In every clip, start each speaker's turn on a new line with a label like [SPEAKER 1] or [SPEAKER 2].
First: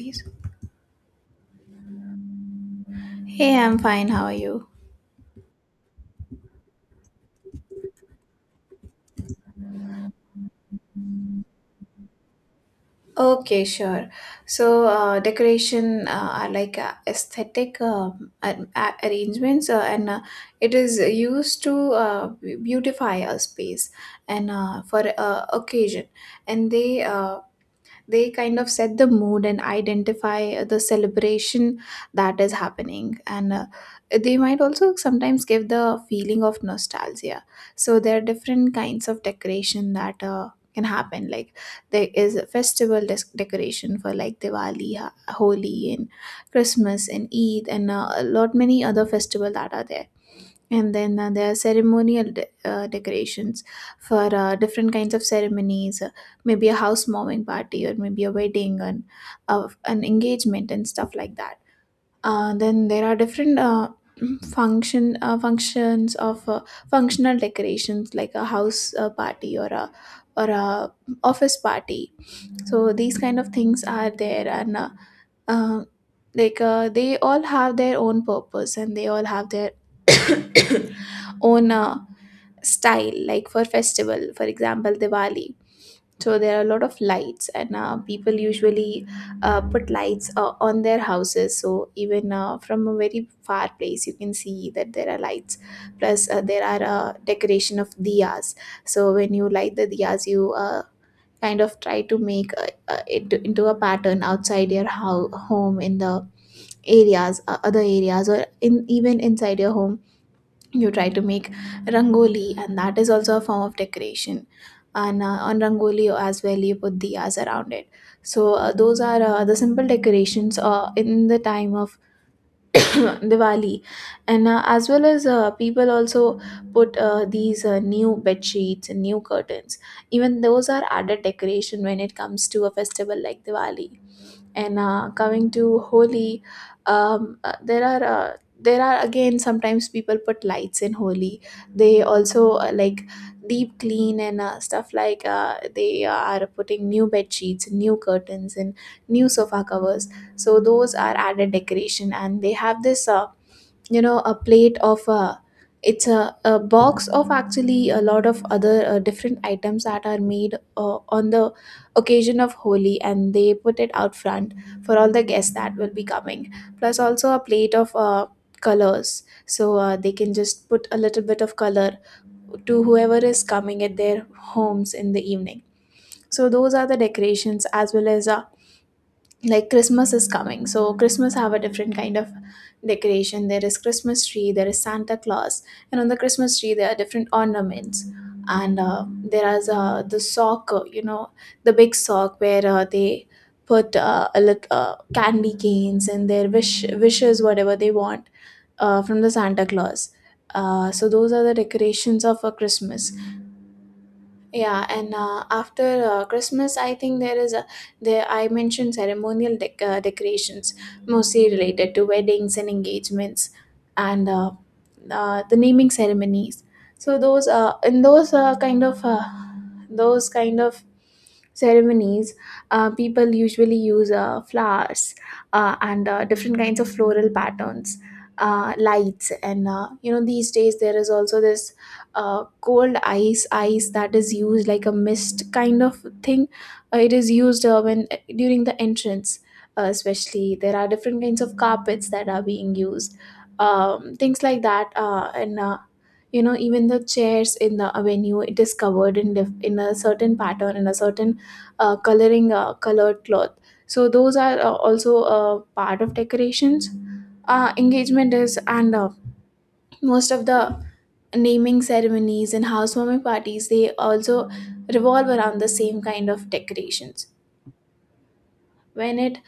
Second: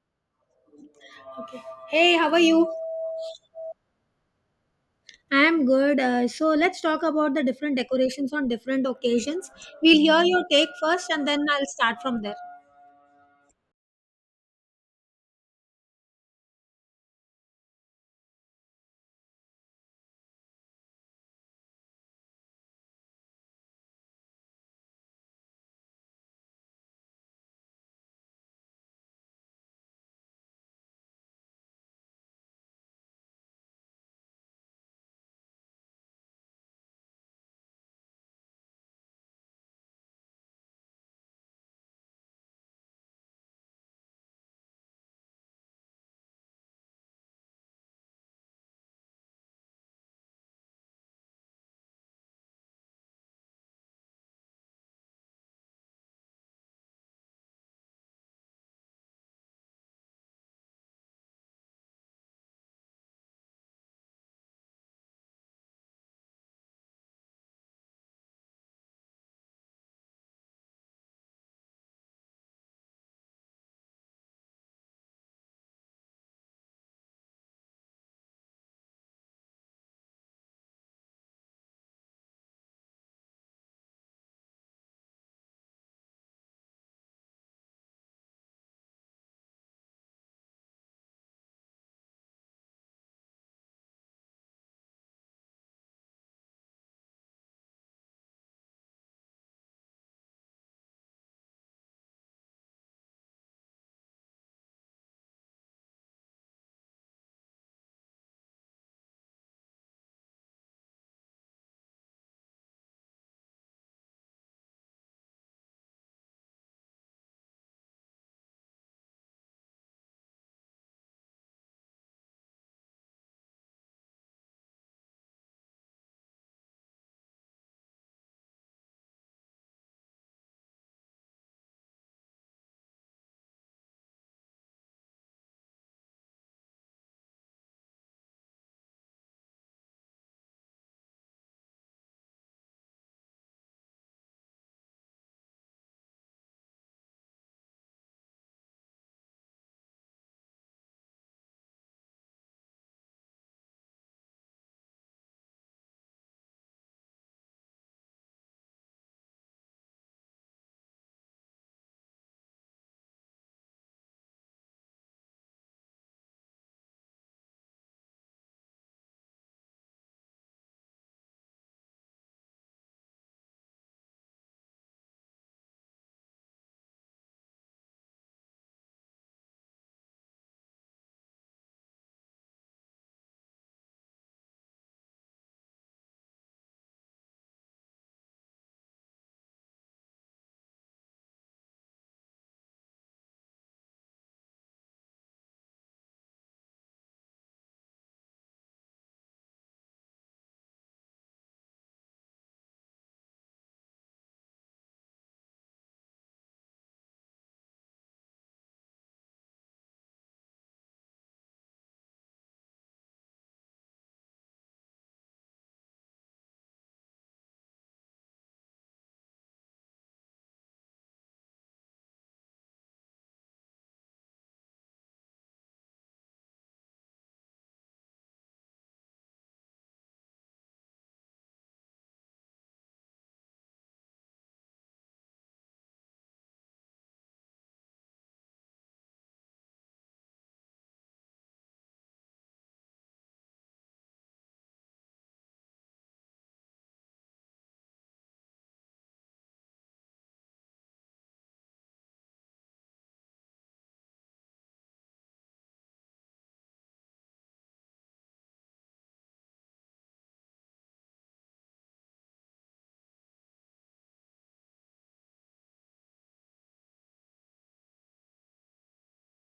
[SPEAKER 1] Please.
[SPEAKER 2] Hey, how are you?
[SPEAKER 1] Hey, I'm fine. How are you?
[SPEAKER 2] I'm good. So let's talk about the different decorations on different occasions. We'll hear your take first and then I'll start from there.
[SPEAKER 1] Okay, sure. So, decoration are like aesthetic arrangements, and it is used to beautify a space, and for occasion, and they kind of set the mood and identify the celebration that is happening, and they might also sometimes give the feeling of nostalgia. So there are different kinds of decoration that can happen, like there is a decoration for like Diwali, Holi, and Christmas and Eid, and a lot many other festival that are there. And then there are ceremonial decorations for different kinds of ceremonies, maybe a housewarming party or maybe a wedding and an engagement and stuff like that. Then there are different functions of functional decorations, like a house party, or a or a office party. So these kind of things are there, and uh, they all have their own purpose, and they all have their own style. Like for festival, for example, Diwali, so there are a lot of lights, and people usually put lights on their houses, so even from a very far place you can see that there are lights. Plus there are decoration of diyas. So when you light the diyas, you kind of try to make it into a pattern outside your home, in the areas, other areas, or in even inside your home you try to make rangoli, and that is also a form of decoration. And on rangoli as well, you put diyas around it. So those are the simple decorations in the time of Diwali. And as well as people also put these new bed sheets and new curtains. Even those are added decoration when it comes to a festival like Diwali. And coming to Holi, there are again, sometimes people put lights in Holi. They also like deep clean, and stuff like they are putting new bed sheets, new curtains, and new sofa covers. So those are added decoration, and they have this. A plate of, it's a box of, actually, a lot of other different items that are made on the occasion of Holi, and they put it out front for all the guests that will be coming. Plus also a plate of colors, so they can just put a little bit of color to whoever is coming at their homes in the evening. So those are the decorations, as well as, like, Christmas is coming. So Christmas have a different kind of decoration. There is Christmas tree, there is Santa Claus, and on the Christmas tree there are different ornaments. And there is the sock, you know, the big sock where they put a little candy canes and their wishes, whatever they want from the Santa Claus. So those are the decorations of a Christmas. Yeah, and after Christmas, I think there is a there I mentioned ceremonial decorations, mostly related to weddings and engagements, and the naming ceremonies. So those in those kind of ceremonies, people usually use flowers and different kinds of floral patterns, lights, and you know, these days there is also this cold ice that is used, like a mist kind of thing. It is used when during the entrance. Especially, there are different kinds of carpets that are being used. Things like that, and you know, even the chairs in the venue, it is covered in in a certain pattern, in a certain coloring colored cloth. So those are also part of decorations. Engagement is, and most of the naming ceremonies and housewarming parties, they also revolve around the same kind of decorations. When it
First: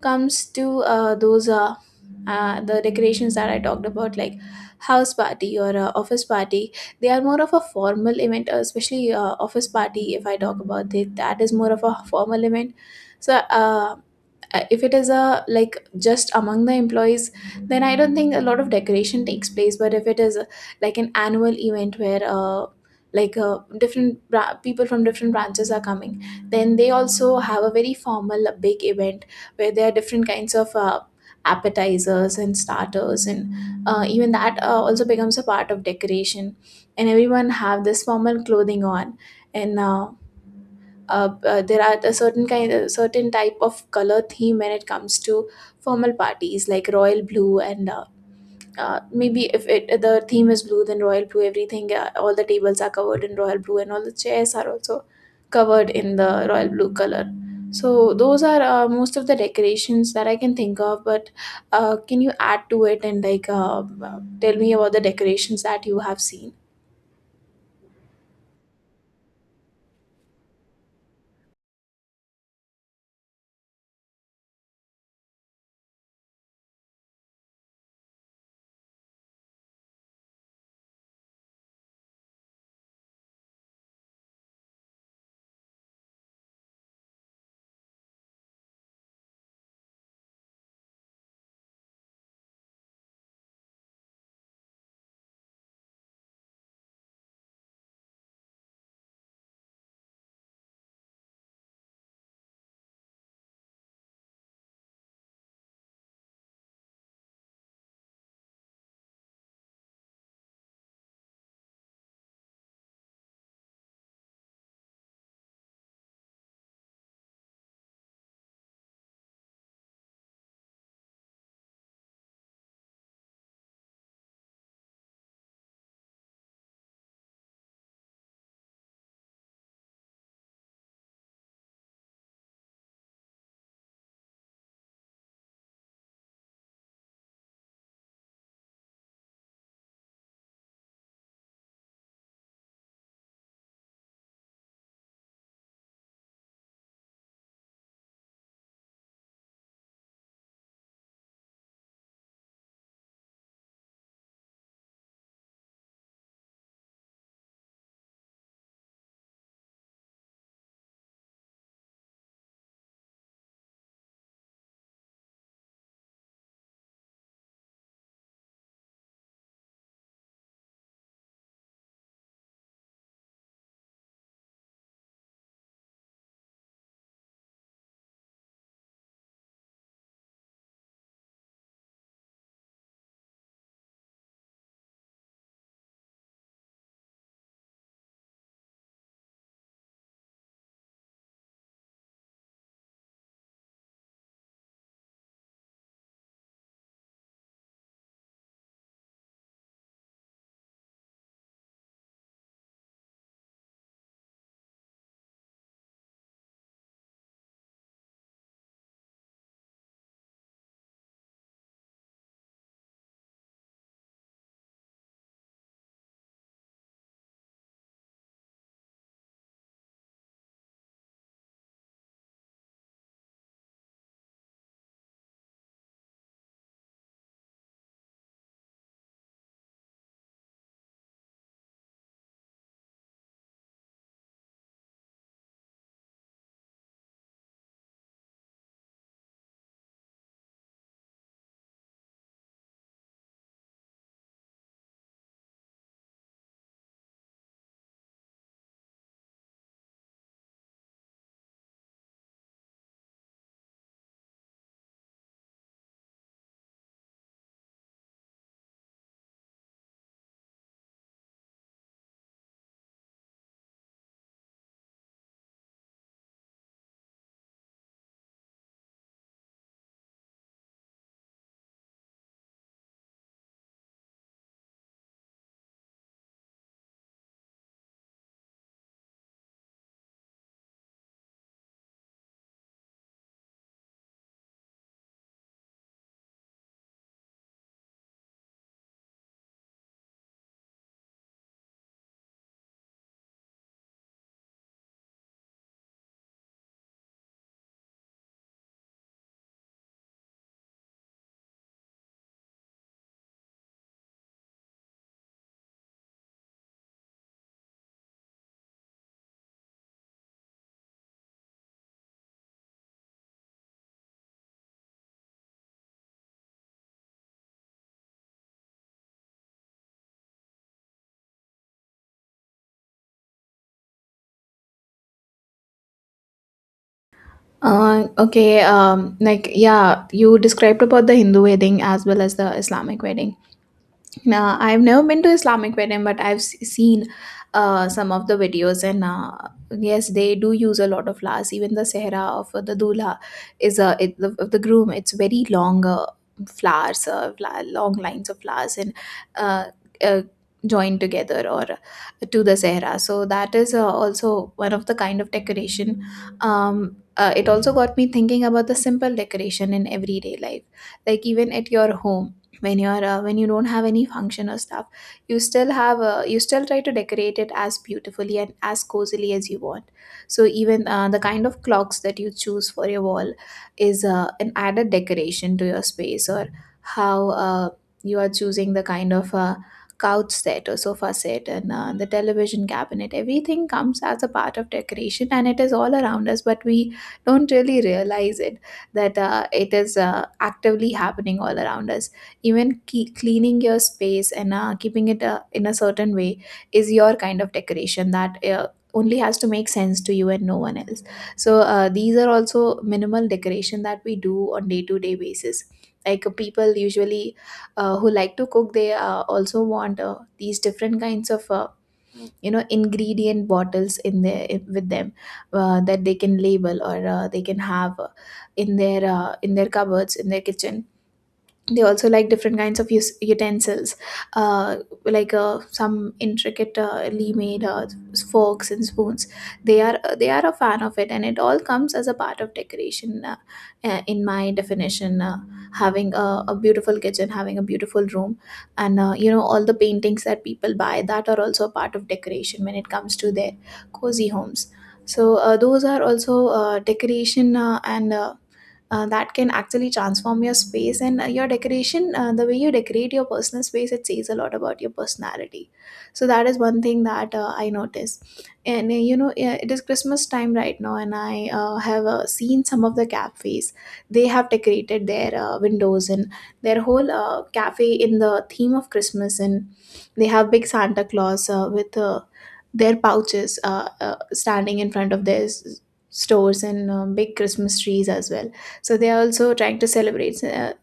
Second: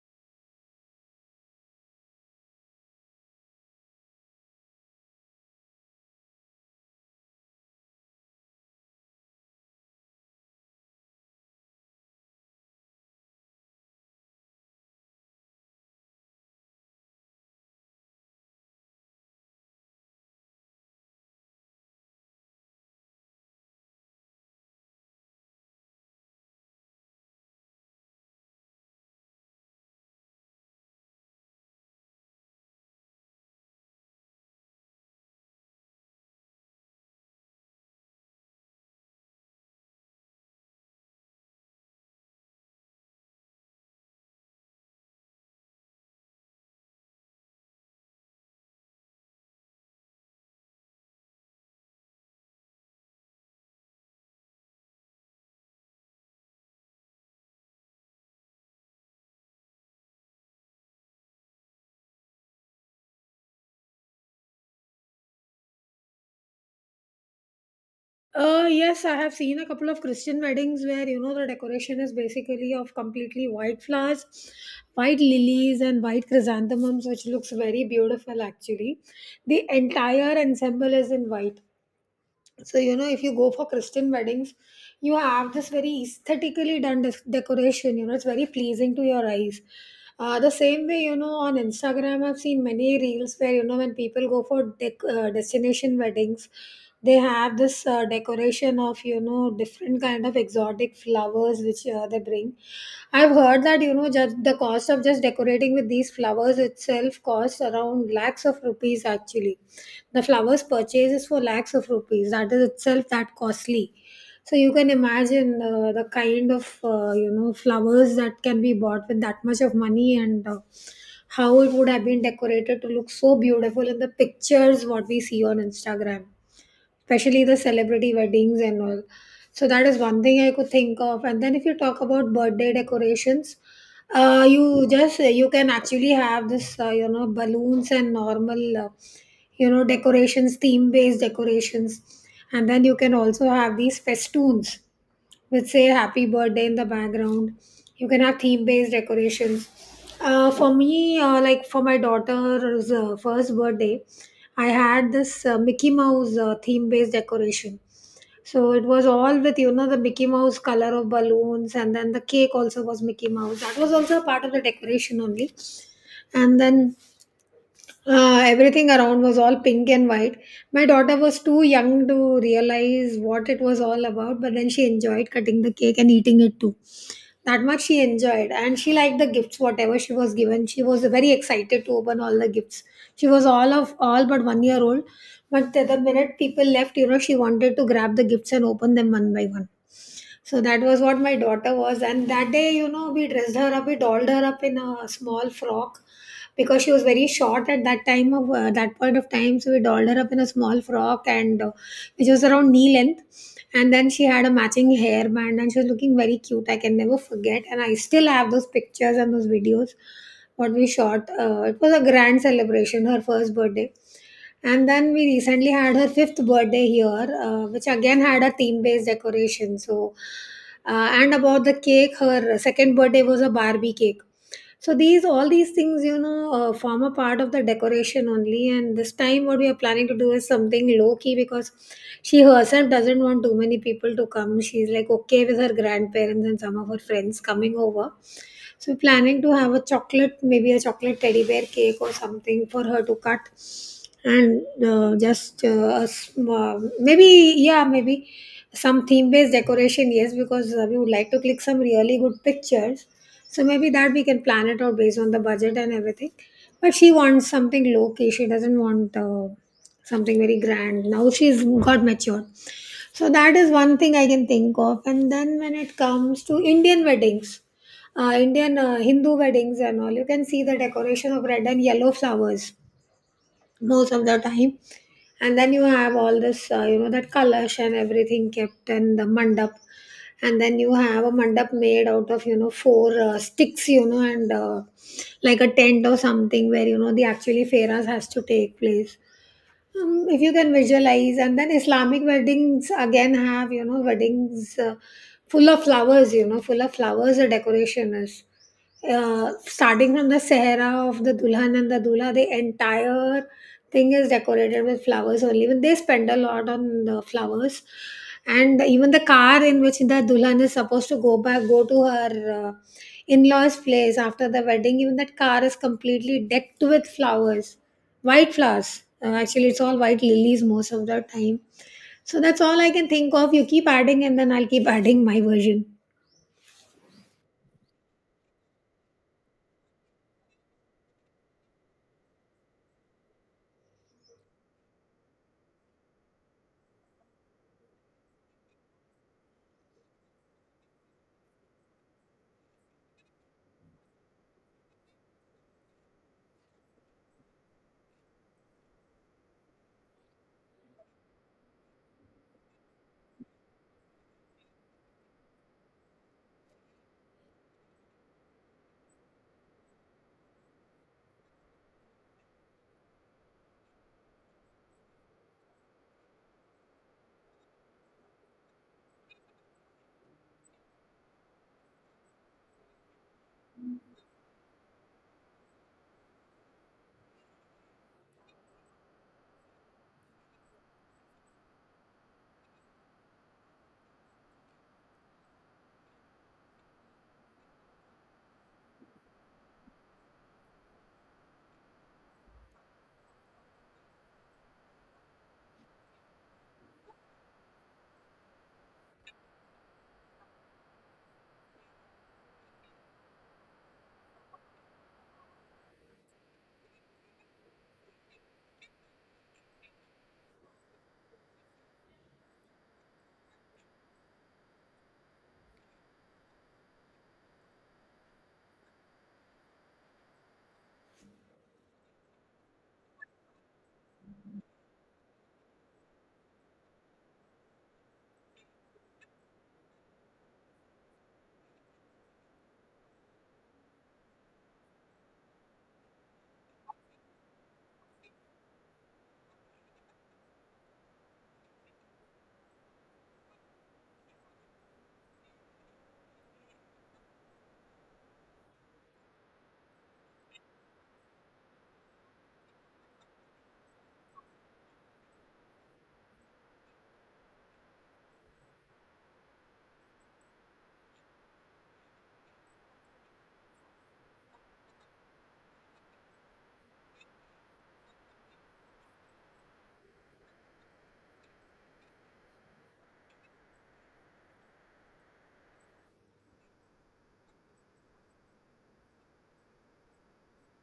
[SPEAKER 1] comes to those the decorations that I talked about, like house party or office party, they are more of a formal event, especially office party. If I talk about it, that is more of a formal event. So, if it is a, like, just among the employees, then I don't think a lot of decoration takes place. But if it is like an annual event where different people from different branches are coming, then they also have a very formal big event, where there are different kinds of appetizers and starters, and even that also becomes a part of decoration. And everyone have this formal clothing on. And there are a certain type of color theme when it comes to formal parties, like royal blue. And maybe if it the theme is blue, then royal blue everything, all the tables are covered in royal blue, and all the chairs are also covered in the royal blue color. So those are most of the decorations that I can think of. But can you add to it, and, like, tell me about the decorations that you have seen?
[SPEAKER 2] Yes, I have seen a couple of Christian weddings where you know the decoration is basically of completely white flowers, white lilies, and white chrysanthemums, which looks very beautiful actually. The entire ensemble is in white. So you know if you go for Christian weddings, you have this very aesthetically done decoration, you know it's very pleasing to your eyes. The same way, you know, on Instagram I've seen many reels where you know when people go for destination weddings, they have this decoration of you know different kind of exotic flowers which they bring. I've heard that you know just the cost of just decorating with these flowers itself costs around lakhs of rupees actually. The flowers purchase is for lakhs of rupees, that is itself that costly. So you can imagine the kind of you know flowers that can be bought with that much of money, and how it would have been decorated to look so beautiful in the pictures what we see on Instagram, especially the celebrity weddings and all. So that is one thing I could think of. And then if you talk about birthday decorations, you just you can actually have this you know balloons and normal you know decorations, theme based decorations, and then you can also have these festoons with say happy birthday in the background. You can have theme based decorations. For me, like for my daughter's first birthday, I had this Mickey Mouse theme based decoration. So it was all with you know the Mickey Mouse color of balloons, and then the cake also was Mickey Mouse, that was also a part of the decoration only. And then everything around was all pink and white. My daughter was too young to realize what it was all about, but then she enjoyed cutting the cake and eating it too. That much she enjoyed, and she liked the gifts, whatever she was given. She was very excited to open all the gifts. She was all of all but 1 year old, but the minute people left, you know, she wanted to grab the gifts and open them one by one. So that was what my daughter was, and that day, you know, we dressed her up, we dolled her up in a small frock because she was very short at that time of that point of time. So we dolled her up in a small frock, and which was around knee length, and then she had a matching hairband and she was looking very cute. I can never forget. And I still have those pictures and those videos what we shot. It was a grand celebration, her first birthday. And then we recently had her fifth birthday here, which again had a theme based decoration. So, and about the cake, her second birthday was a Barbie cake. So these all these things, you know, form a part of the decoration only. And this time, what we are planning to do is something low key because she herself doesn't want too many people to come. She's like okay with her grandparents and some of her friends coming over, so we're planning to have a chocolate, maybe a chocolate teddy bear cake or something for her to cut, and just a maybe yeah, maybe some theme-based decoration. Yes, because we would like to click some really good pictures. So maybe that we can plan it out based on the budget and everything. But she wants something low key. She doesn't want something very grand. Now she's got matured. So that is one thing I can think of. And then when it comes to Indian weddings, Indian Hindu weddings and all, you can see the decoration of red and yellow flowers most of the time. And then you have all this, you know, that kalash and everything kept in the mandap. And then you have a mandap made out of, you know, four sticks, you know, and like a tent or something where, you know, the actually fairas has to take place. If you can visualize, and then Islamic weddings again have, you know, weddings full of flowers, you know, full of flowers, the decoration is. Starting from the Sahara of the Dulhan and the Dula, the entire thing is decorated with flowers only. Even they spend a lot on the flowers. And even the car in which the Dulhan is supposed to go back, go to her in law's place after the wedding, even that car is completely decked with flowers. White flowers. Actually, it's all white lilies most of the time. So that's all I can think of. You keep adding, and then I'll keep adding my version.
[SPEAKER 1] Okay, like, yeah, you described about the Hindu wedding as well as the Islamic wedding. Now, I've never been to Islamic wedding, but I've seen some of the videos, and yes, they do use a lot of flowers. Even the sehra of the dula is a, of the groom. It's very long, flowers, long lines of flowers, and uh, uh, joined together, or to the sehra. So that is also one of the kind of decoration. It also got me thinking about the simple decoration in everyday life, like even at your home, when you're when you don't have any function or stuff, you still try to decorate it as beautifully and as cozily as you want. So even the kind of clocks that you choose for your wall is an added decoration to your space, or how you are choosing the kind of couch set or sofa set, and the television cabinet. Everything comes as a part of decoration, and it is all around us, but we don't really realize it, that it is actively happening all around us. Even cleaning your space and keeping it in a certain way is your kind of decoration that only has to make sense to you and no one else. So these are also minimal decoration that we do on day to day basis. Like people usually, who like to cook, they also want these different kinds of, ingredient bottles in there with them, that they can label, or they can have in their cupboards, in their kitchen. They also like different kinds of utensils, uh, like some intricately made forks and spoons. They are a fan of it, and it all comes as a part of decoration, in my definition. Having a beautiful kitchen, having a beautiful room, and you know, all the paintings that people buy, that are also a part of decoration when it comes to their cozy homes. So those are also decoration, and that can actually transform your space. And your decoration, the way you decorate your personal space, it says a lot about your personality. So that is one thing that I notice. And you know, it is Christmas time right now, and I have seen some of the cafes, they have decorated their windows and their whole cafe in the theme of Christmas, and they have big Santa Claus with their pouches, standing in front of their stores, and big Christmas trees as well. So they are also trying to celebrate,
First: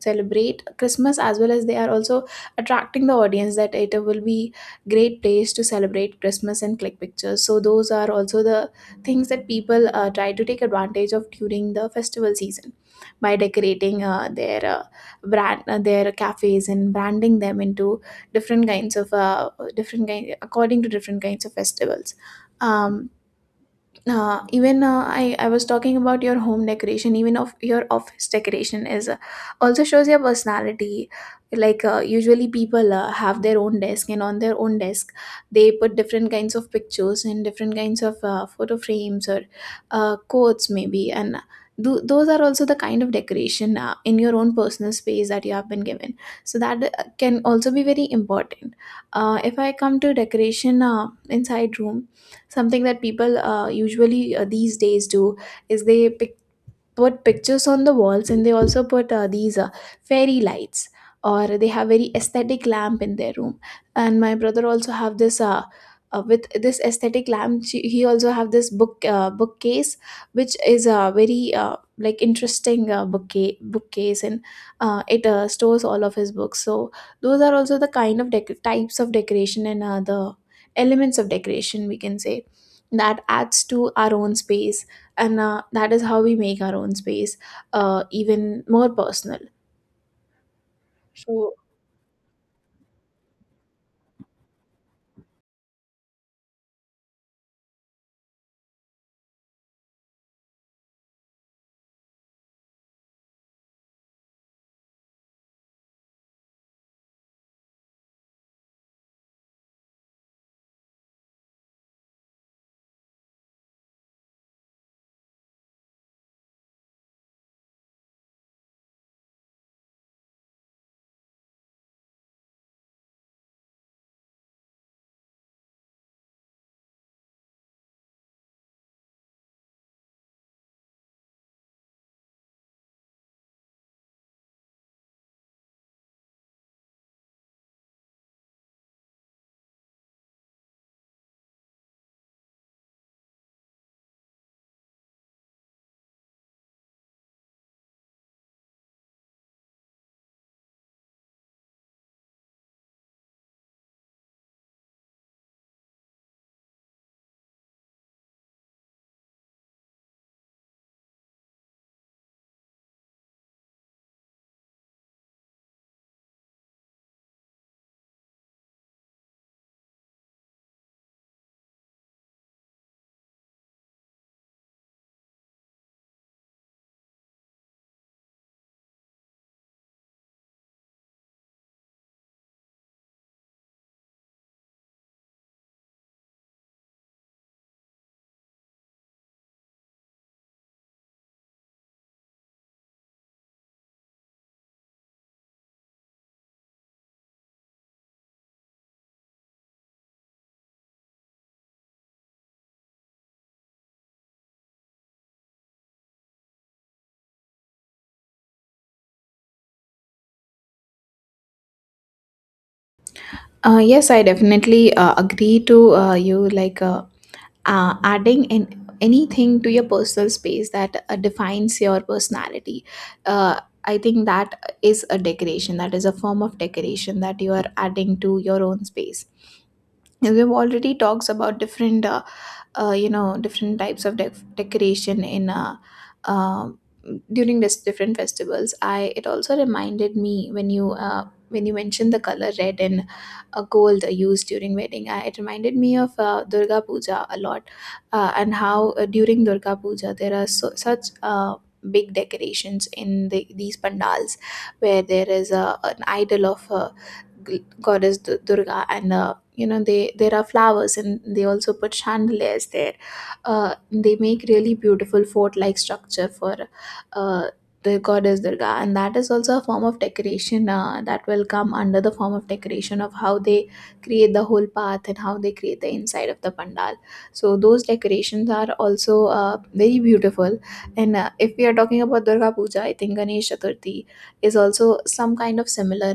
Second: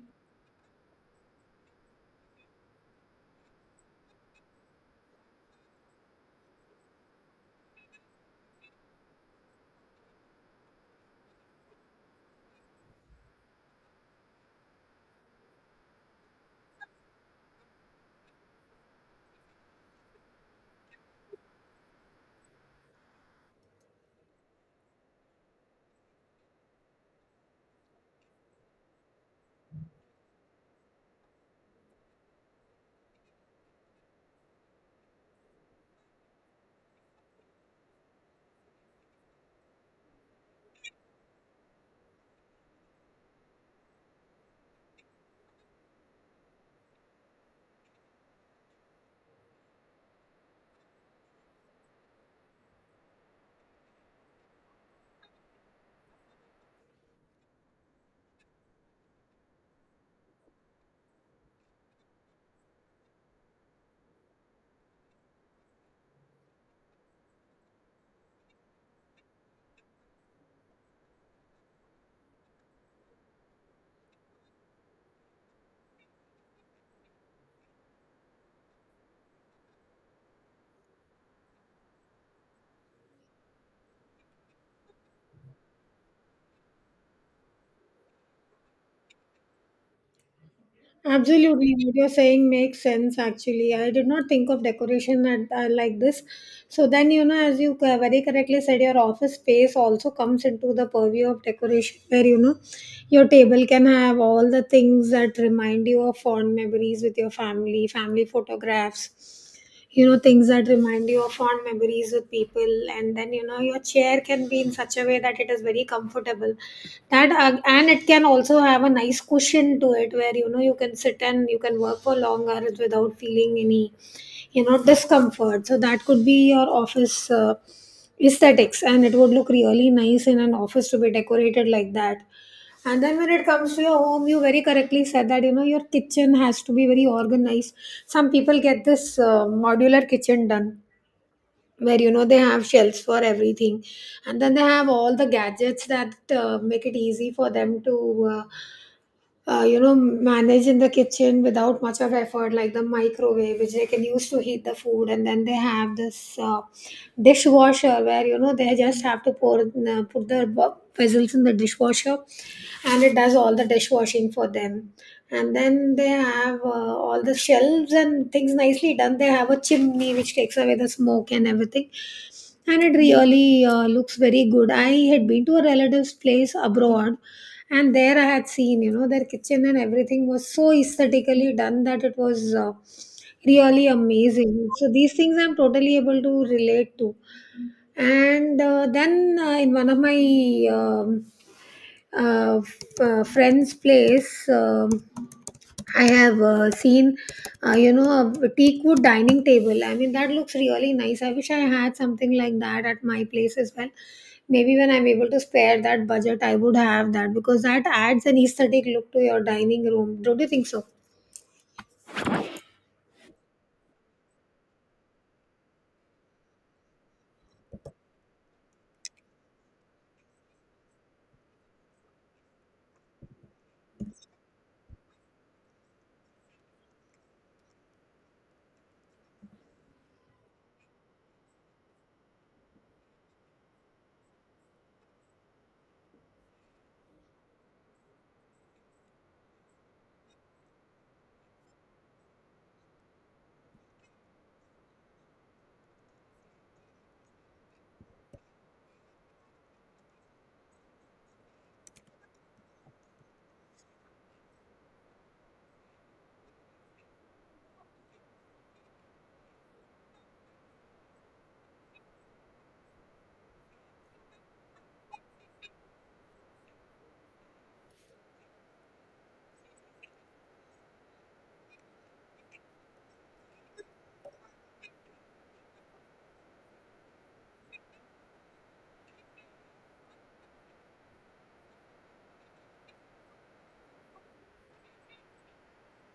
[SPEAKER 1] celebrate Christmas, as well as they are also attracting the audience, that it will be great place to celebrate Christmas and click pictures. So those are also the things that people try to take advantage of during the festival season, by decorating their cafes and branding them into different kinds of, different kind according to different kinds of festivals. um, Even I was talking about your home decoration, even of your office decoration is also shows your personality. Usually people have their own desk, and on their own desk they put different kinds of pictures and different kinds of photo frames or quotes maybe, and those are also the kind of decoration in your own personal space that you have been given, so that can also be very important. If I come to decoration inside room, something that people usually these days do is they pick put pictures on the walls, and they also put these fairy lights, or they have very aesthetic lamp in their room. And my brother also have this aesthetic lamp. He also have this bookcase, which is a very like interesting bookcase, and it stores all of his books. So those are also the kind of types of decoration, and the elements of decoration, we can say, that adds to our own space. And that is how we make our own space even more personal. so
[SPEAKER 2] Absolutely, what you're saying makes sense actually. I did not think of decoration at, like this. So then, you know, as you very correctly said, your office space also comes into the purview of decoration, where you know your table can have all the things that remind you of fond memories with your family, family photographs, you know things that remind you of fond memories with people, and then you know your chair can be in such a way that it is very comfortable that and it can also have a nice cushion to it where you know you can sit and you can work for long hours without feeling any you know discomfort, so that could be your office aesthetics, and it would look really nice in an office to be decorated like that. And then when it comes to your home, you very correctly said that you know your kitchen has to be very organized. Some people get this modular kitchen done where you know they have shelves for everything, and then they have all the gadgets that make it easy for them to you know, manage in the kitchen without much of effort, like the microwave, which they can use to heat the food. And then they have this dishwasher where, you know, they just have to pour put their vessels in the dishwasher, and it does all the dishwashing for them. And then they have all the shelves and things nicely done. They have a chimney which takes away the smoke and everything, and it really looks very good. I had been to a relative's place abroad, and there I had seen you know their kitchen and everything was so aesthetically done that it was really amazing. So these things I'm totally able to relate to, and then in one of my friend's place, I have seen, you know, a teakwood dining table. I mean, that looks really nice. I wish I had something like that at my place as well. Maybe when I'm able to spare that budget, I would have that because that adds an aesthetic look to your dining room. Don't you think so?
[SPEAKER 1] uh, yes, I definitely agree to you, like, adding in anything to your personal space that defines your personality. I think that is a form of decoration that you are adding to your own space. We've already talks about different you know different types of decoration in um during this different festivals. I it also reminded me when you mentioned the color red and gold used during wedding. It reminded me of durga puja a lot, and how during durga puja there are such big decorations in these pandals, where there is an idol of goddess durga. And a, you know, they, there are flowers, and they also put chandeliers there. They make really beautiful fort like structure for uh, the goddess durga, and that is also a form of decoration that will come under the form of decoration of how they create the whole path and how they create the inside of the pandal. So those decorations are also very beautiful. And if we are talking about durga puja, I think ganesh chaturthi is also some kind of similar.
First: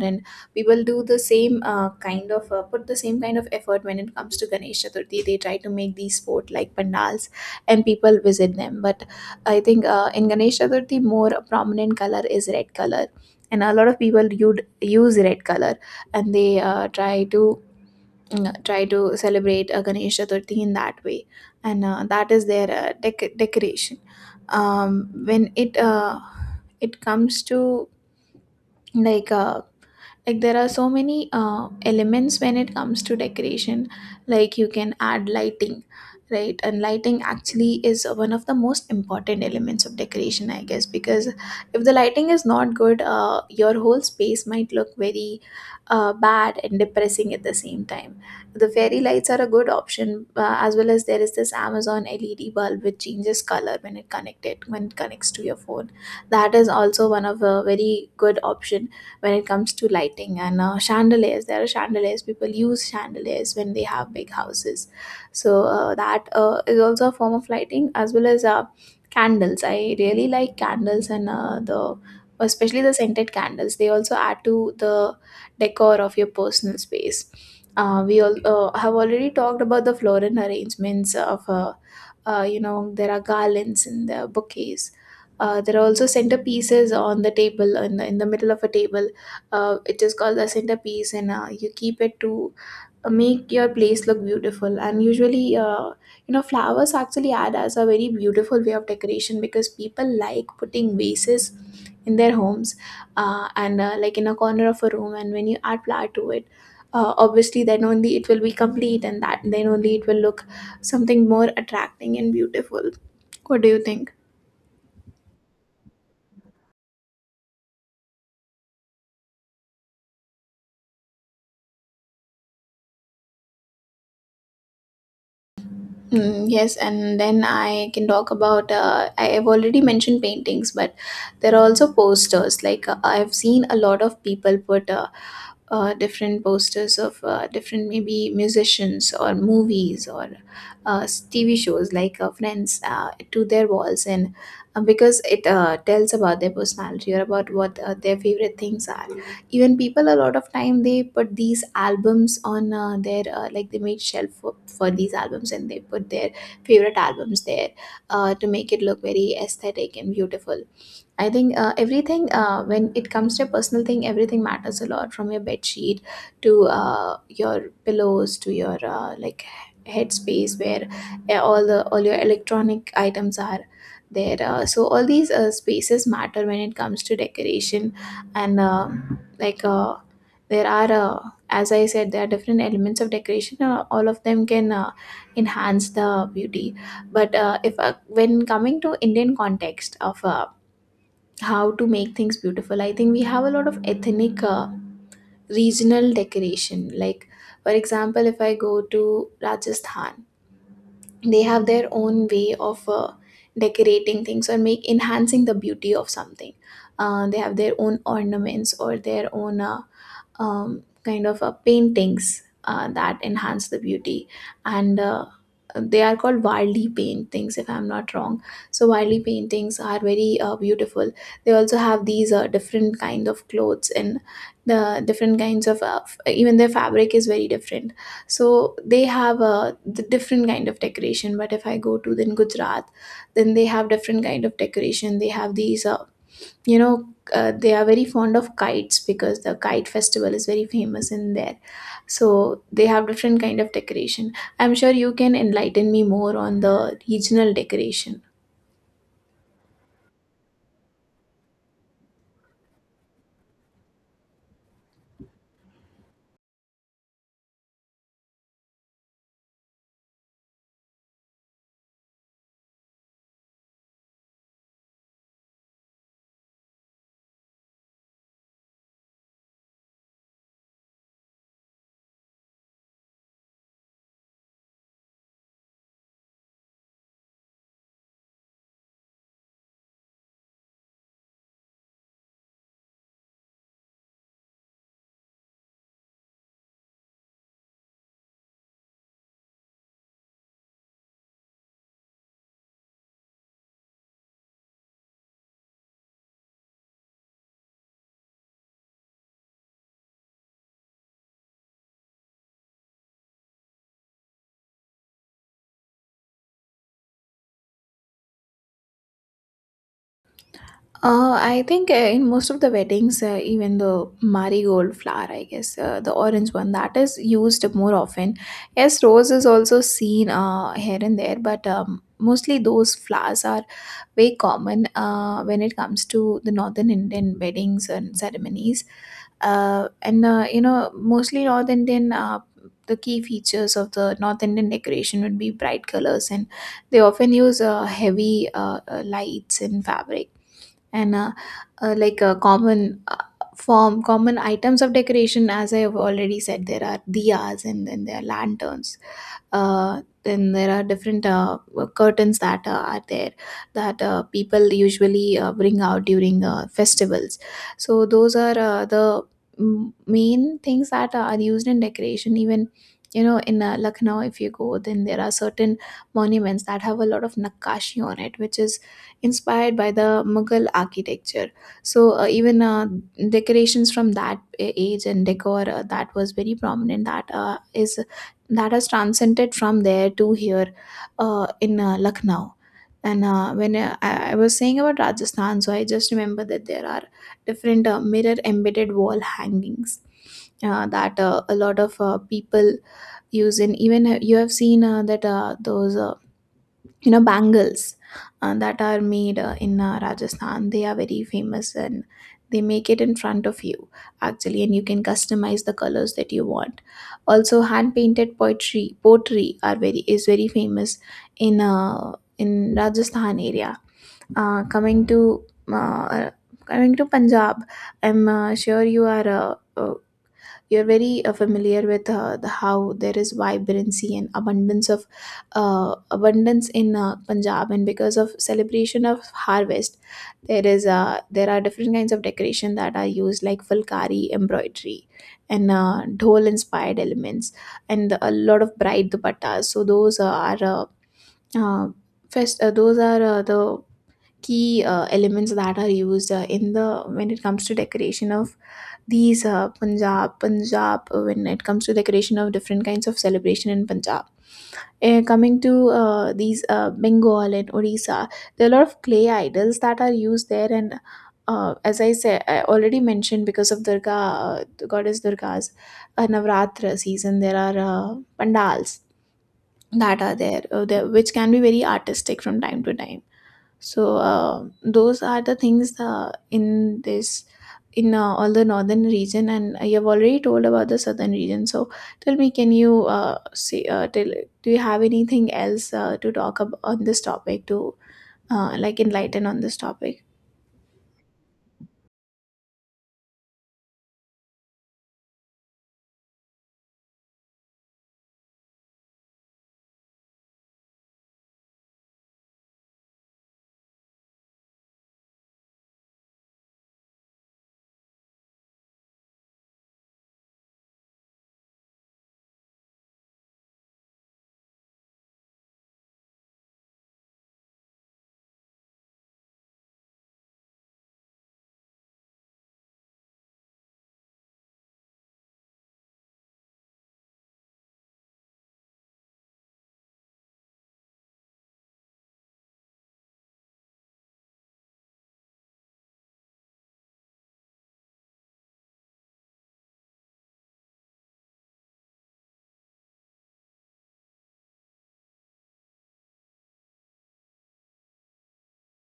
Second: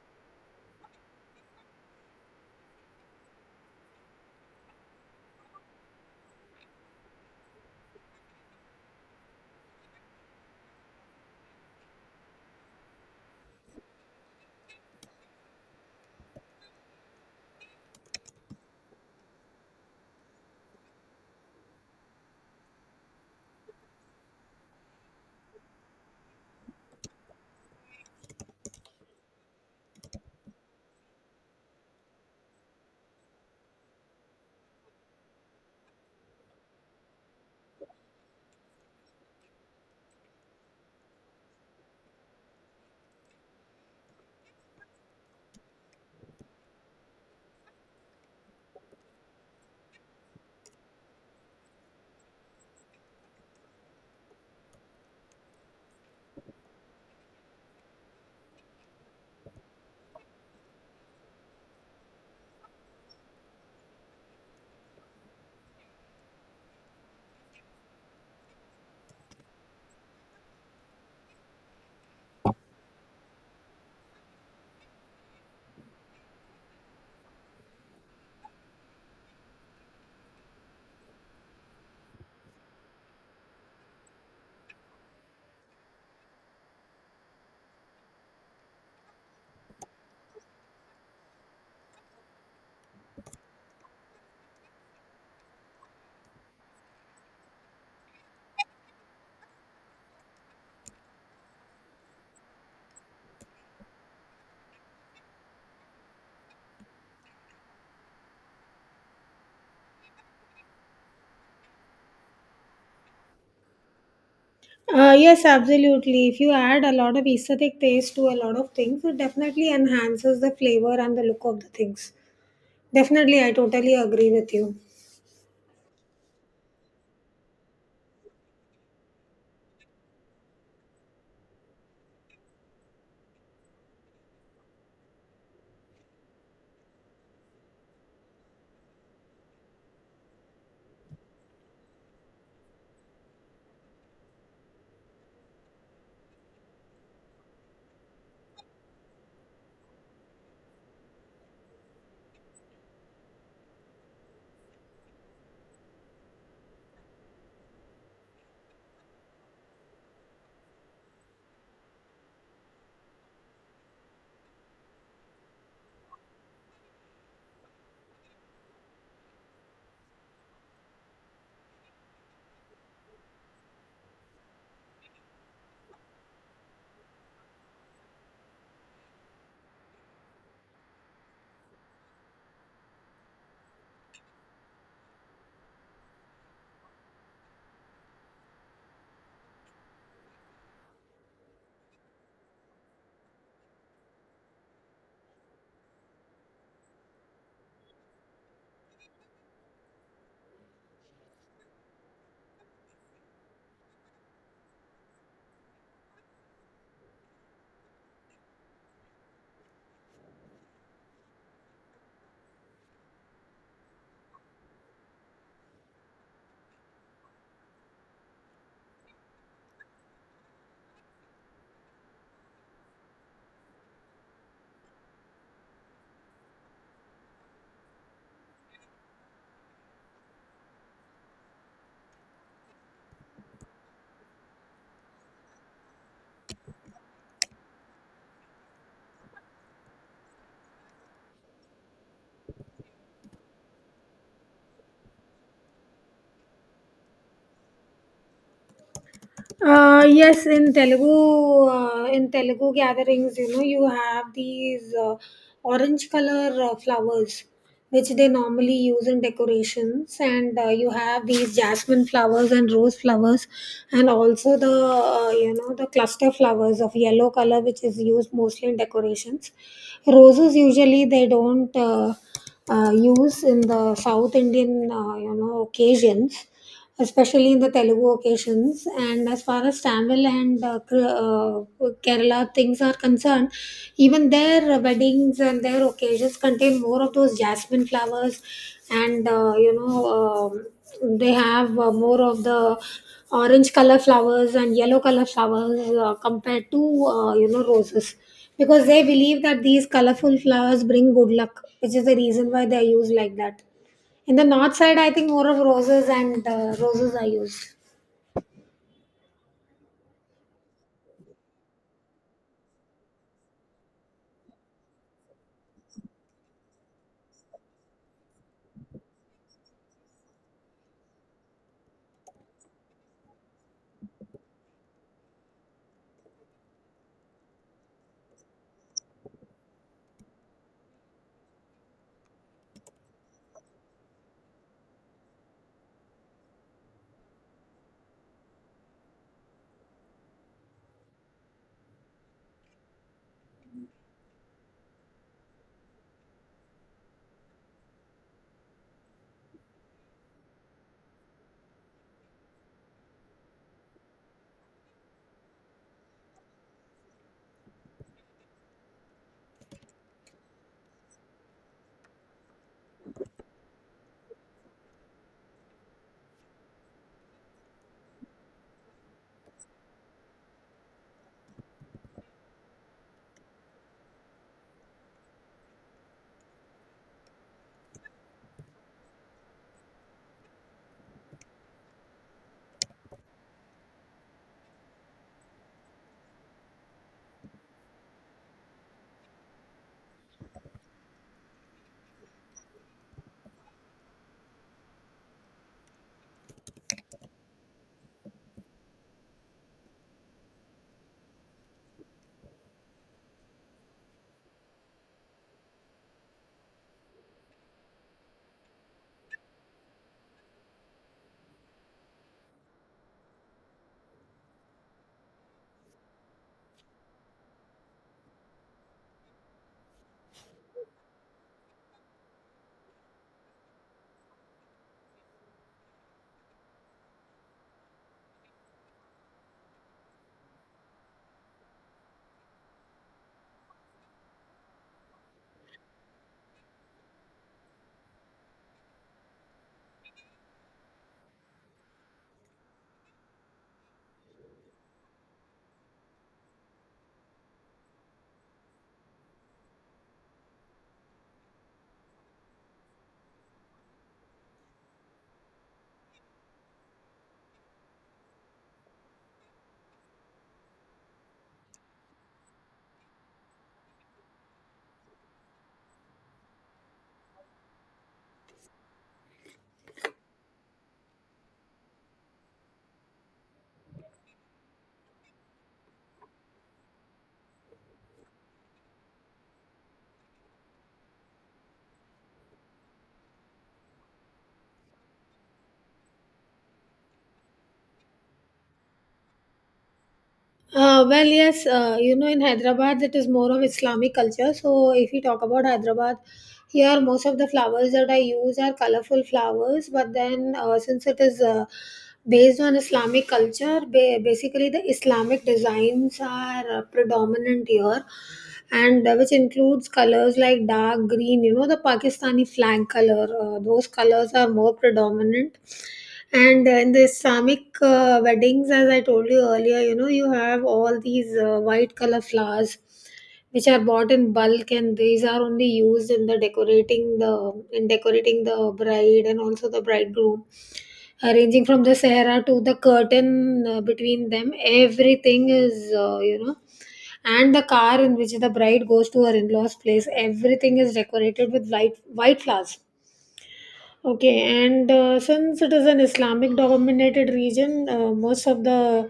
[SPEAKER 1] We will do the same kind of, put the same kind of effort when it comes to ganesh chaturthi. They try to make these sport like pandals and people visit them. But I think in ganesh chaturthi more prominent color is red color, and a lot of people you'd use red color, and they try to celebrate ganesh chaturthi in that way. And that is their decoration. um, when it comes to, like uh, like, there are so many elements when it comes to decoration. Like, you can add lighting, right? And lighting actually is one of the most important elements of decoration, I guess, because if the lighting is not good, your whole space might look very bad and depressing at the same time. The fairy lights are a good option, as well as there is this amazon led bulb which changes color when it connects to your phone. That is also one of a very good option when it comes to lighting. And chandeliers there are chandeliers people use chandeliers when they have big houses. So that is also a form of lighting, as well as candles. I really like candles, and the especially the scented candles, they also add to the decor of your personal space. We all have already talked about the floral arrangements of there are garlands and there are bouquets. There are also centerpieces on the table, in in the middle of a table. It is called the centerpiece, and you keep it to make your place look beautiful. And usually, flowers actually add as a very beautiful way of decoration, because people like putting vases in their homes and like in a corner of a room. And when you add flower to it, obviously, then only it will be complete, and that then only it will look something more attracting and beautiful. What do you think?
[SPEAKER 2] Yes, absolutely. If you add a lot of aesthetic taste to a lot of things, it definitely enhances the flavor and the look of the things. Definitely, I totally agree with you.
[SPEAKER 1] Mm, yes. And then I can talk about, I have already mentioned paintings, but there are also posters. I've seen a lot of people put different posters of different maybe musicians or movies or TV shows like Friends to their walls, and because it tells about their personality or about what their favorite things are. Even people, a lot of time they put these albums on their like they make shelf for these albums, and they put their favorite albums there to make it look very aesthetic and beautiful. I think everything, when it comes to a personal thing, everything matters a lot, from your bed sheet to your pillows to your headspace where all your electronic items are there. So all these spaces matter when it comes to decoration. And like there are as I said, there are different elements of decoration. All of them can enhance the beauty. But if when coming to Indian context of how to make things beautiful, I think we have a lot of ethnic, regional decoration. Like, for example, if I go to rajasthan, they have their own way of decorating things or make enhancing the beauty of something. They have their own ornaments or their own paintings that enhance the beauty. And they are called wildly paintings, if I'm not wrong. So wildly paintings are very beautiful. They also have these different kind of clothes, and the different kinds of even their fabric is very different. So they have the different kind of decoration. But if I go to then gujarat, then they have different kind of decoration. They have these, you know they are very fond of kites, because the kite festival is very famous in there. So they have different kind of decoration. I'm sure you can enlighten me more on the regional decoration.
[SPEAKER 2] Yes, in Telugu gatherings, you know, you have these orange color flowers, which they normally use in decorations, and you have these jasmine flowers and rose flowers, and also the you know the cluster flowers of yellow color, which is used mostly in decorations. Roses usually they don't use in the South Indian you know occasions, especially in the Telugu occasions. And as far as Tamil and uh, Kerala things are concerned, even their weddings and their occasions contain more of those jasmine flowers, and you know they have more of the orange color flowers and yellow color flowers compared to you know roses, because they believe that these colorful flowers bring good luck, which is the reason why they are used like that. In the north side, I think more of roses and roses are used.
[SPEAKER 1] I think in most of the weddings, even the marigold flower, I guess, the orange one, that is used more often. Yes, rose is also seen here and there, but mostly those flowers are very common when it comes to the northern Indian weddings and ceremonies. And You know, mostly North Indian, the key features of the North Indian decoration would be bright colors, and they often use heavy lights and fabric, and a common common items of decoration. As I have already said, there are diyas, and then there are lanterns, then there are different curtains that are there, that people usually bring out during festivals. So those are the main things that are used in decoration. Even, you know, in lucknow, if you go, then there are certain monuments that have a lot of nakashi on it, which is inspired by the mughal architecture. So even decorations from that age and decor that was very prominent, that has transcended from there to here in Lucknow. And when I was saying about Rajasthan, so I just remember that there are different mirror embedded wall hangings that a lot of people use. And even you have seen that those you know bangles that are made in rajasthan, they are very famous, and they make it in front of you actually, and you can customize the colors that you want. Also hand painted poetry pottery are very is very famous in in rajasthan area. uh, coming to uh, Coming to punjab, I'm sure you are uh, you're very familiar with how there is vibrancy and abundance in Punjab, and because of celebration of harvest, there are different kinds of decoration that are used, like fulkari embroidery, and dhol inspired elements, and a lot of bright dupattas. So those are uh, those are the key elements that are used in the when it comes to decoration of these punjab punjab when it comes to decoration of different kinds of celebration in Punjab. Coming to these Bengal and Odisha, there are a lot of clay idols that are used there, and as I said, I already mentioned, because of Durga, the goddess Durga's Navratra season, there are pandals that are there, there, which can be very artistic from time to time. So those are the things in this, in all the northern region, and you have already told about the southern region. So tell me, can you say tell, do you have anything else to talk about on this topic, to like enlighten on this topic?
[SPEAKER 2] Well, yes, you know, in Hyderabad, it is more of Islamic culture. So, if you talk about Hyderabad, here most of the flowers that I use are colorful flowers. But then, since it is based on Islamic culture, basically the Islamic designs are predominant here, and which includes colors like dark green, you know, the Pakistani flag color. Those colors are more predominant. And in the Islamic weddings, as I told you earlier, you know, you have all these white color flowers which are bought in bulk, and these are only used in the decorating the in decorating the bride and also the bridegroom. Arranging from the sahara to the curtain between them, everything is you know, and the car in which the bride goes to her in-laws' place, everything is decorated with white flowers. Okay, and since it is an Islamic dominated region, most of the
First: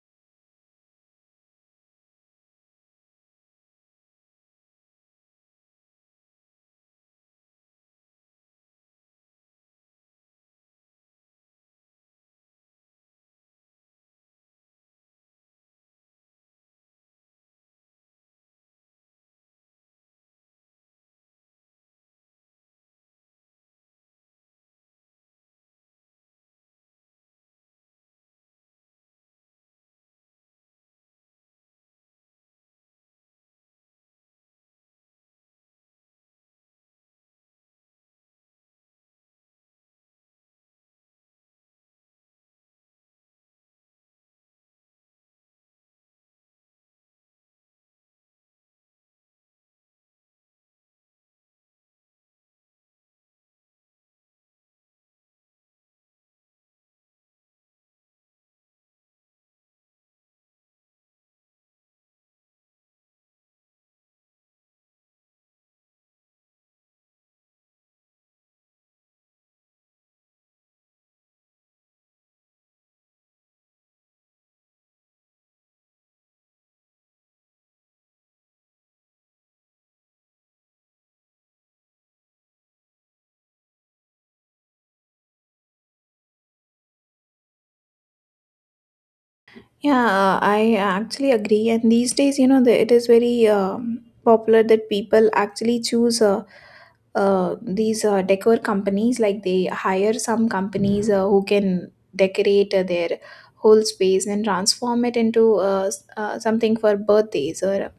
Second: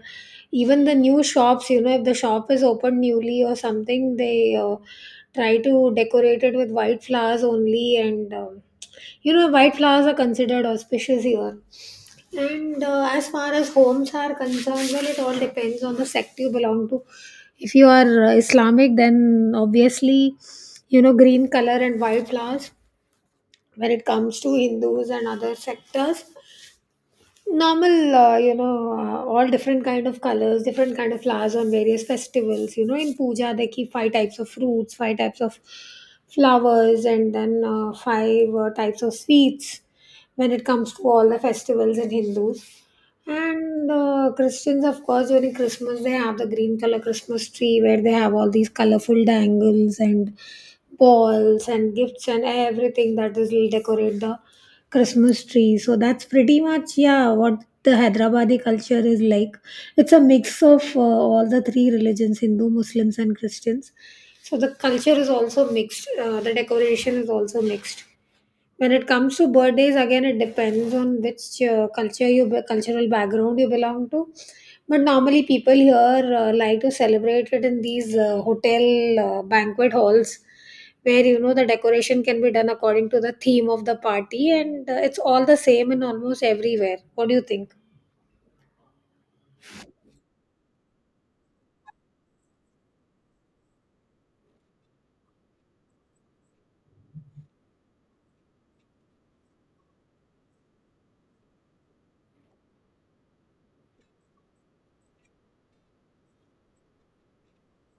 [SPEAKER 2] even the new shops, you know, if the shop is opened newly or something, they try to decorate it with white flowers only, and you know, white flowers are considered auspicious here. And as far as homes are concerned, well, it all depends on the sect you belong to. If you are Islamic, then obviously, you know, green color and white flowers. When it comes to Hindus and other sectors, normal you know all different kind of colors, different kind of flowers on various festivals. You know in puja they keep five types of fruits, five types of flowers, and then five types of sweets when it comes to all the festivals in Hindus. And Christians of course during Christmas they have the green color Christmas tree where they have all these colorful dangles and balls and gifts and everything that is will decorate the Christmas tree. So that's pretty much yeah what the Hyderabadi culture is like. It's a mix of all the three religions: Hindu, Muslims, and Christians. So the culture is also mixed. The decoration is also mixed. When it comes to birthdays, again, it depends on which culture you cultural background you belong to. But normally, people here like to celebrate it in these hotel banquet halls, where you know the decoration can be done according to the theme of the party, and it's all the same in almost everywhere. What do you think?
[SPEAKER 1] Yeah, I actually agree. And these days, you know, it is very popular that people actually choose these decor companies. Like, they hire some companies who can decorate their whole space and transform it into something for birthdays or,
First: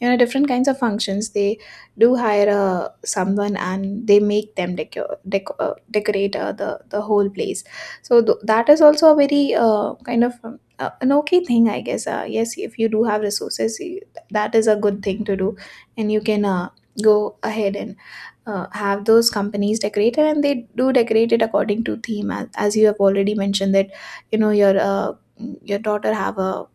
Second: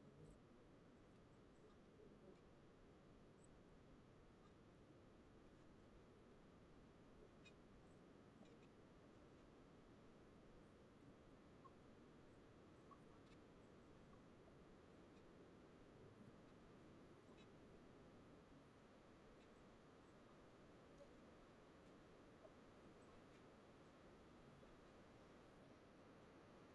[SPEAKER 1] you know, different kinds of functions. They do hire someone, and they make them decorate the whole place. So that is also a very kind of an okay thing, I guess. Yes, if you do have resources, that is a good thing to do, and you can go ahead and have those companies decorated, and they do decorate it according to theme, as you have already mentioned that, you know, your daughter have a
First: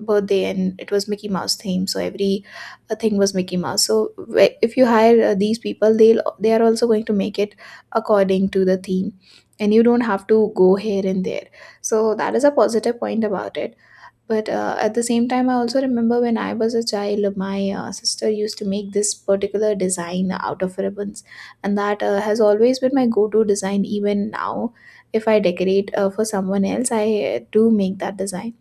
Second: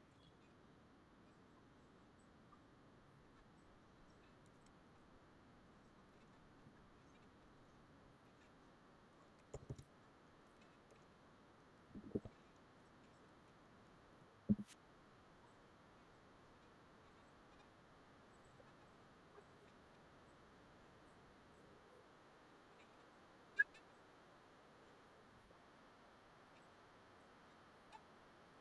[SPEAKER 1] birthday and it was Mickey Mouse theme, so every thing was Mickey Mouse. So if you hire these people, they are also going to make it according to the theme, and you don't have to go here and there. So that is a positive point about it. But at the same time, I also remember when I was a child, my sister used to make this particular design out of ribbons, and that has always been my go-to design. Even now, if I decorate for someone else, I do make that design.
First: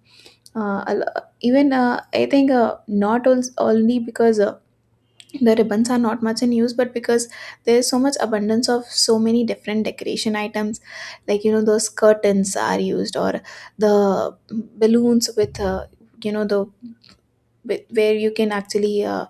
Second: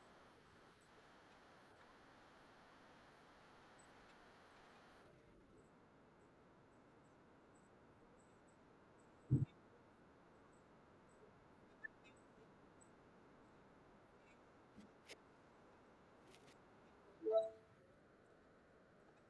[SPEAKER 1] A lo- even I think not al- only because the ribbons are not much in use, but because there is so much abundance of so many different decoration items, like, you know, those curtains are used, or the balloons with, you know, the where you can actually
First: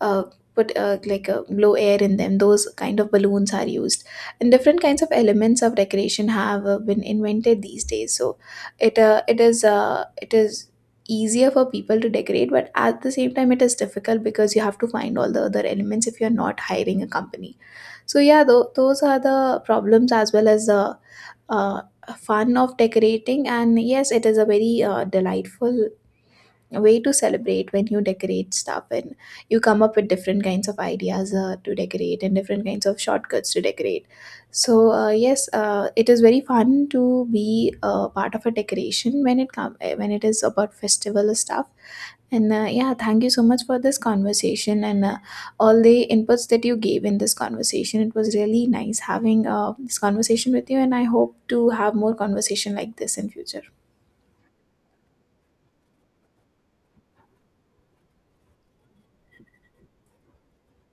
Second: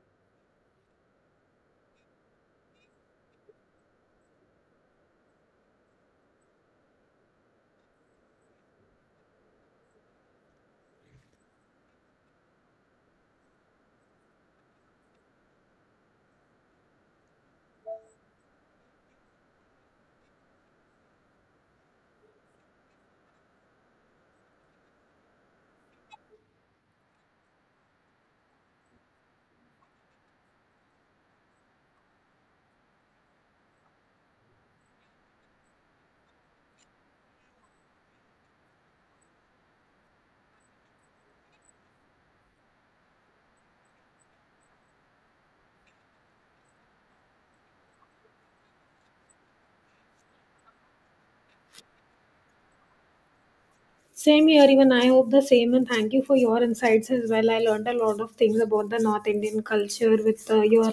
[SPEAKER 1] uh, put like blow air in them, those kind of balloons are used. And different kinds of elements of decoration have been invented these days, so it is easier for people to decorate, but at the same time it is difficult because you have to find all the other elements if you're not hiring a company. So yeah, those are the problems, as well as the uh, fun of decorating. And yes, it is a very delightful way to celebrate, when you decorate stuff and you come up with different kinds of ideas to decorate, and different kinds of shortcuts to decorate. So yes, it is very fun to be a part of a decoration when it come when it is about festival stuff. And yeah, thank you so much for this conversation, and all the inputs that you gave in this conversation. It was really nice having this conversation with you, and I hope to have more conversation like this in future.
[SPEAKER 2] Same here, even I hope the same, and thank you for your insights as well. I learned a lot of things about the North Indian culture with your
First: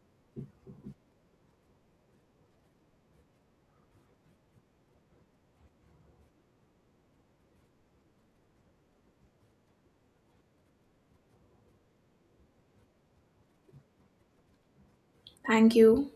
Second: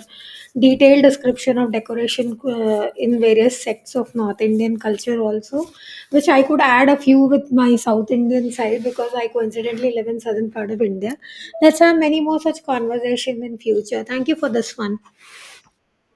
[SPEAKER 2] detailed description of decoration in various sects of North Indian culture, also, which I could add a few with my South Indian side because I coincidentally live in southern part of India. Let's have many more such conversation in future. Thank you for this one.
[SPEAKER 1] Thank you.